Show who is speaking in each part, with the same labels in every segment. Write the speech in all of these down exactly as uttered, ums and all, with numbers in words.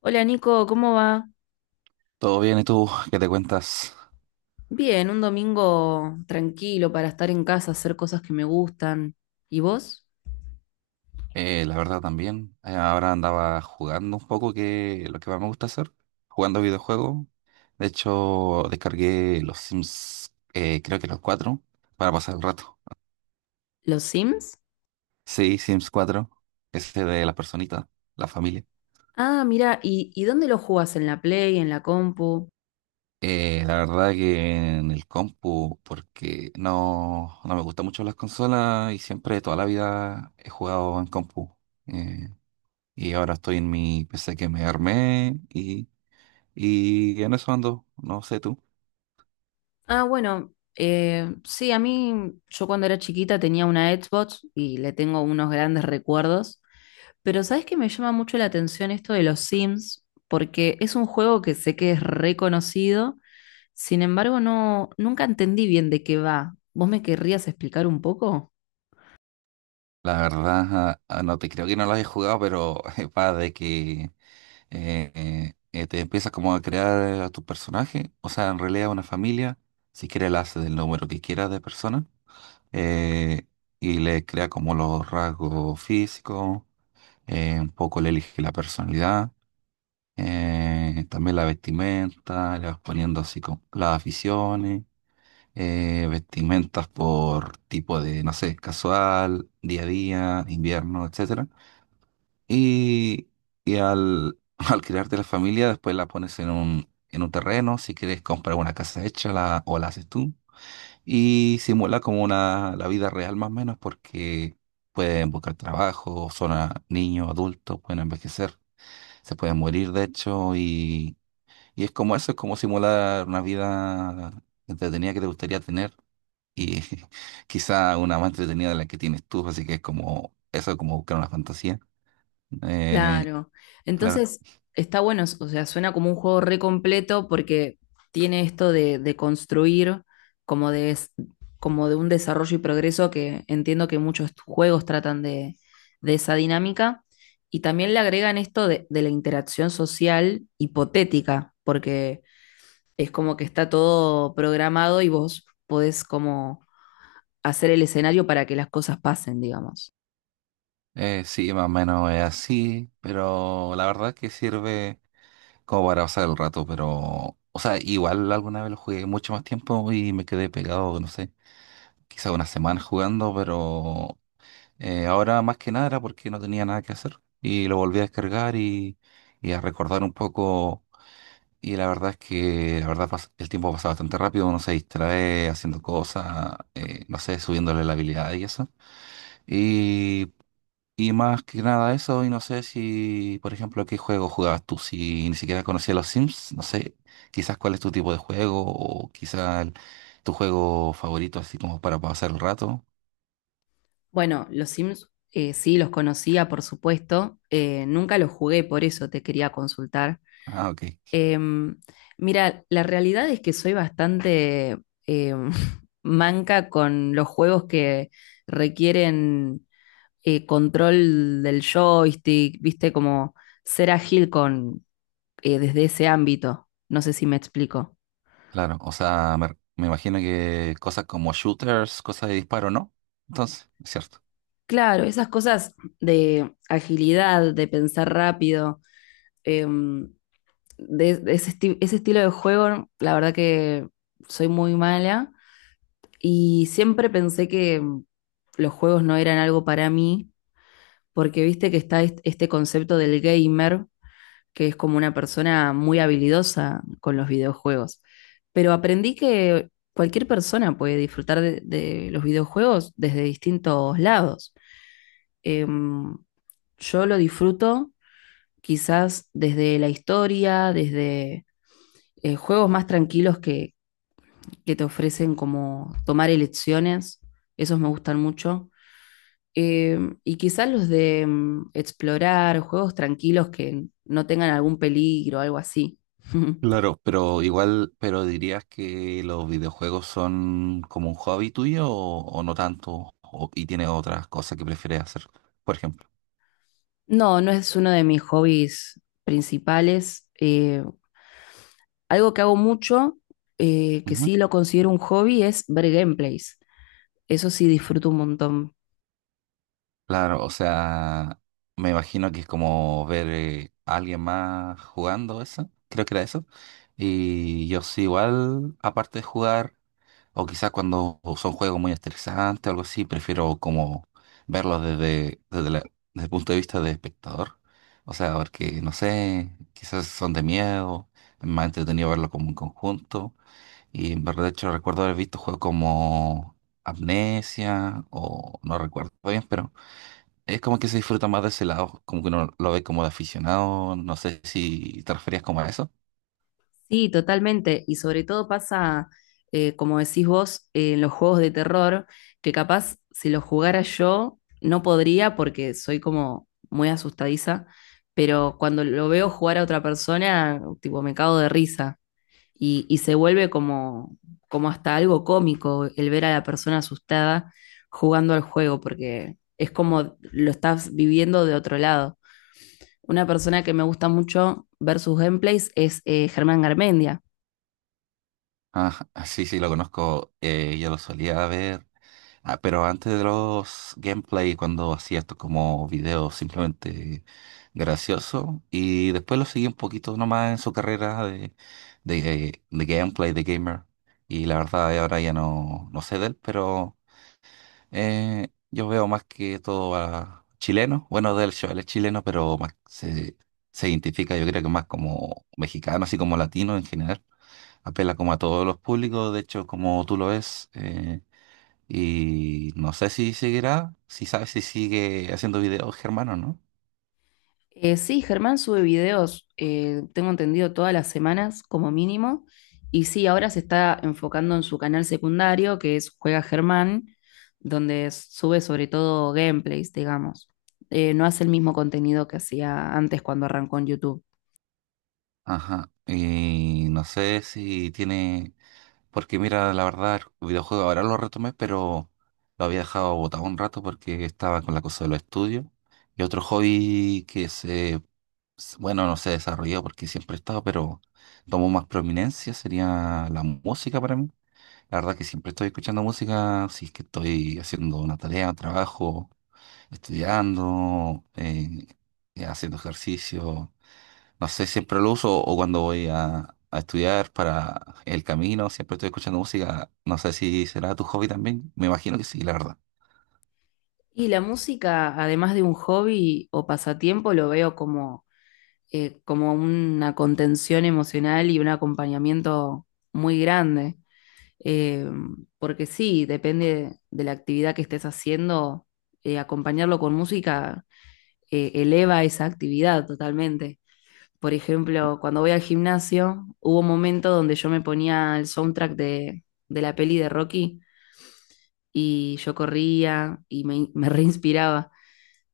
Speaker 1: Hola Nico, ¿cómo va?
Speaker 2: Todo bien, ¿y tú qué te cuentas?
Speaker 1: Bien, un domingo tranquilo para estar en casa, hacer cosas que me gustan. ¿Y vos?
Speaker 2: Eh, la verdad también, eh, ahora andaba jugando un poco, que es lo que más me gusta hacer, jugando videojuegos. De hecho, descargué los Sims, eh, creo que los cuatro, para pasar el rato.
Speaker 1: ¿Los Sims?
Speaker 2: Sí, Sims cuatro, ese de la personita, la familia.
Speaker 1: Ah, mira, ¿y, y dónde los jugás? ¿En la Play, en la compu?
Speaker 2: Eh, la verdad que en el compu, porque no, no me gustan mucho las consolas y siempre toda la vida he jugado en compu. Eh, y ahora estoy en mi P C que me armé. y Y en eso ando, no sé tú.
Speaker 1: Ah, bueno, eh, sí, a mí, yo cuando era chiquita tenía una Xbox y le tengo unos grandes recuerdos. Pero ¿sabés que me llama mucho la atención esto de los Sims? Porque es un juego que sé que es reconocido, sin embargo, no, nunca entendí bien de qué va. ¿Vos me querrías explicar un poco?
Speaker 2: La verdad, ah, ah, no te creo que no lo hayas jugado, pero eh, va de que eh, eh, eh, te empiezas como a crear a tu personaje, o sea, en realidad una familia, si quieres la hace del número que quieras de personas, eh, y le crea como los rasgos físicos, eh, un poco le elige la personalidad, eh, también la vestimenta, le vas poniendo así como las aficiones. Eh, vestimentas por tipo de, no sé, casual, día a día, invierno, etcétera. Y, y al, al crearte la familia, después la pones en un, en un terreno, si quieres comprar una casa hecha la, o la haces tú. Y simula como una, la vida real más o menos porque pueden buscar trabajo, son a- niños, adultos, pueden envejecer, se pueden morir de hecho y, y es como eso, es como simular una vida entretenida que te gustaría tener y quizá una más entretenida de la que tienes tú, así que es como eso, es como buscar una fantasía. Eh,
Speaker 1: Claro.
Speaker 2: claro.
Speaker 1: Entonces, está bueno, o sea, suena como un juego re completo porque tiene esto de, de construir como de, es- como de un desarrollo y progreso que entiendo que muchos juegos tratan de, de esa dinámica. Y también le agregan esto de, de la interacción social hipotética, porque es como que está todo programado y vos podés como hacer el escenario para que las cosas pasen, digamos.
Speaker 2: Eh, sí, más o menos es así, pero la verdad que sirve como para pasar el rato, pero, o sea, igual alguna vez lo jugué mucho más tiempo y me quedé pegado, no sé, quizá una semana jugando, pero eh, ahora más que nada era porque no tenía nada que hacer y lo volví a descargar y, y a recordar un poco. Y la verdad es que la verdad pas- el tiempo pasa bastante rápido, uno se distrae haciendo cosas, eh, no sé, subiéndole la habilidad y eso. Y, y más que nada eso, y no sé si, por ejemplo, qué juego jugabas tú, si ni siquiera conocías los Sims, no sé, quizás cuál es tu tipo de juego o quizás tu juego favorito, así como para pasar el rato.
Speaker 1: Bueno, los Sims eh, sí los conocía, por supuesto. Eh, nunca los jugué, por eso te quería consultar.
Speaker 2: Ah, ok,
Speaker 1: Em, Mira, la realidad es que soy bastante em, manca con los juegos que requieren eh, control del joystick, viste, como ser ágil con eh, desde ese ámbito. No sé si me explico.
Speaker 2: claro, o sea, me, me imagino que cosas como shooters, cosas de disparo, ¿no? Entonces, es cierto.
Speaker 1: Claro, esas cosas de agilidad, de pensar rápido. em, de, de ese, esti- ese estilo de juego, la verdad que soy muy mala y siempre pensé que mm, los juegos no eran algo para mí, porque viste que está est- este concepto del gamer, que es como una persona muy habilidosa con los videojuegos. Pero aprendí que cualquier persona puede disfrutar de, de los videojuegos desde distintos lados. Em, yo lo disfruto quizás desde la historia, desde eh, juegos más tranquilos que, que te ofrecen como tomar elecciones, esos me gustan mucho. Eh, y quizás los de mm, explorar, juegos tranquilos que no tengan algún peligro, algo así.
Speaker 2: Claro, pero igual, pero dirías que los videojuegos son como un hobby tuyo o, o no tanto, o- y tienes otras cosas que prefieres hacer, por ejemplo.
Speaker 1: No, no es uno de mis hobbies principales. Eh, algo que hago mucho, eh, que
Speaker 2: Ujú.
Speaker 1: sí lo considero un hobby, es ver gameplays. Eso sí disfruto un montón.
Speaker 2: Claro, o sea, me imagino que es como ver eh, a alguien más jugando eso, creo que era eso. Y yo sí, igual, aparte de jugar, o quizás cuando son juegos muy estresantes o algo así, prefiero como verlos desde, desde, la- desde el punto de vista de espectador. O sea, porque, no sé, quizás son de miedo, es más entretenido verlo como un conjunto. Y en verdad, de hecho, recuerdo haber visto juegos como Amnesia o no recuerdo bien, pero es como que se disfruta más de ese lado, como que uno lo ve como de aficionado. No sé si te referías como a eso.
Speaker 1: Sí, totalmente. Y sobre todo pasa, eh, como decís vos, eh, en los juegos de terror, que capaz si los jugara yo no podría porque soy como muy asustadiza, pero cuando lo veo jugar a otra persona, tipo, me cago de risa. Y, y se vuelve como, como hasta algo cómico el ver a la persona asustada jugando al juego, porque es como lo estás viviendo de otro lado. Una persona que me gusta mucho ver sus gameplays es eh, Germán Garmendia.
Speaker 2: Ah, ah, sí, sí, lo conozco. Eh, yo lo solía ver. Ah, pero antes de los gameplay, cuando hacía esto como videos simplemente gracioso, y después lo seguí un poquito nomás en su carrera de, de, de gameplay, de gamer, y la verdad eh, ahora ya no, no sé de él, pero eh, yo veo más que todo a chileno, bueno, del show, él es chileno, pero más se, se identifica yo creo que más como mexicano, así como latino en general apela como a todos los públicos, de hecho, como tú lo ves, eh, y no sé si seguirá, si sabes si sigue haciendo videos, Germán, o no.
Speaker 1: Eh, sí, Germán sube videos, eh, tengo entendido, todas las semanas como mínimo. Y sí, ahora se está enfocando en su canal secundario, que es Juega Germán, donde sube sobre todo gameplays, digamos. Eh, no hace el mismo contenido que hacía antes cuando arrancó en YouTube.
Speaker 2: Ajá, y no sé si tiene, porque mira, la verdad, el videojuego ahora lo retomé, pero lo había dejado botado un rato porque estaba con la cosa de los estudios. Y otro hobby que se, s- bueno, no se desarrolló porque siempre he estado, pero tomó más prominencia sería la música para mí. La verdad que siempre estoy escuchando música, si es que estoy haciendo una tarea, un trabajo, estudiando, eh, eh, haciendo ejercicio. No sé, siempre lo uso o cuando voy a, a estudiar para el camino, siempre estoy escuchando música. No sé si será tu hobby también. Me imagino que sí, la verdad.
Speaker 1: Y la música, además de un hobby o pasatiempo, lo veo como, eh, como una contención emocional y un acompañamiento muy grande. Eh, porque sí, depende de la actividad que estés haciendo, eh, acompañarlo con música eh, eleva esa actividad totalmente. Por ejemplo, cuando voy al gimnasio, hubo un momento donde yo me ponía el soundtrack de, de la peli de Rocky y yo corría y me, me reinspiraba.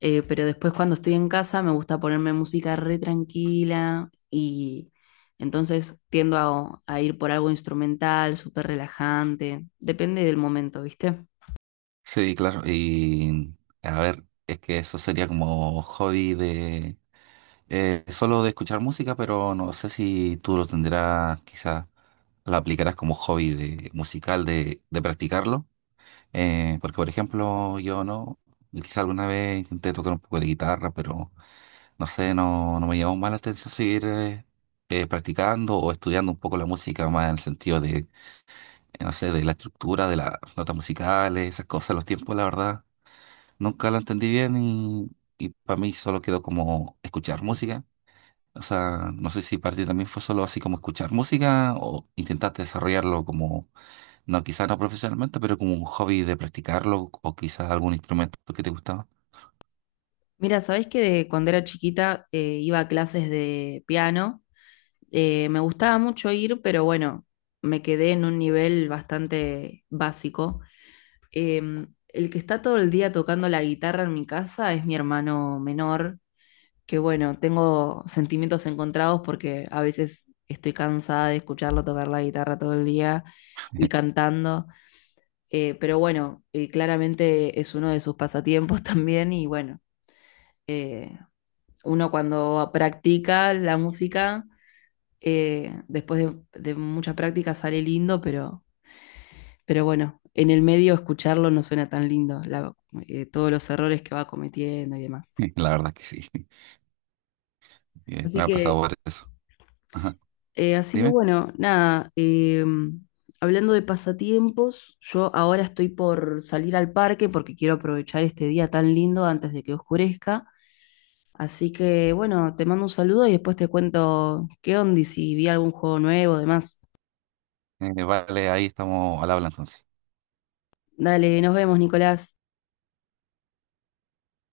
Speaker 1: Eh, pero después cuando estoy en casa me gusta ponerme música re tranquila y entonces tiendo a, a ir por algo instrumental, súper relajante, depende del momento, ¿viste?
Speaker 2: Sí, claro. Y a ver, es que eso sería como hobby de Eh, solo de escuchar música, pero no sé si tú lo tendrás, quizás lo aplicarás como hobby de, musical de, de practicarlo. Eh, porque, por ejemplo, yo no, quizás alguna vez intenté tocar un poco de guitarra, pero no sé, no, no me llamó más la atención seguir eh, eh, practicando o estudiando un poco la música más en el sentido de, eh, no sé, de la estructura, de las notas musicales, esas cosas, los tiempos, la verdad. Nunca lo entendí bien y, y para mí solo quedó como escuchar música, o sea, no sé si para ti también fue solo así como escuchar música o intentaste desarrollarlo como, no, quizás no profesionalmente, pero como un hobby de practicarlo o quizás algún instrumento que te gustaba.
Speaker 1: Mira, ¿sabés que de cuando era chiquita eh, iba a clases de piano? Eh, me gustaba mucho ir, pero bueno, me quedé en un nivel bastante básico. Em, el que está todo el día tocando la guitarra en mi casa es mi hermano menor que bueno, tengo sentimientos encontrados porque a veces estoy cansada de escucharlo tocar la guitarra todo el día y cantando, eh, pero bueno, eh, claramente es uno de sus pasatiempos también y bueno, eh, uno cuando practica la música, eh, después de, de mucha práctica sale lindo, pero, pero bueno, en el medio escucharlo no suena tan lindo, la- eh, todos los errores que va cometiendo y demás.
Speaker 2: La verdad es que sí, Eh,
Speaker 1: Así
Speaker 2: me ha pasado
Speaker 1: que
Speaker 2: por eso. Ajá.
Speaker 1: Eh, así que
Speaker 2: Dime.
Speaker 1: bueno, nada, eh, hablando de pasatiempos, yo ahora estoy por salir al parque porque quiero aprovechar este día tan lindo antes de que oscurezca. Así que bueno, te mando un saludo y después te cuento qué onda y si vi algún juego nuevo, demás.
Speaker 2: Eh, vale, ahí estamos al habla entonces.
Speaker 1: Dale, nos vemos, Nicolás.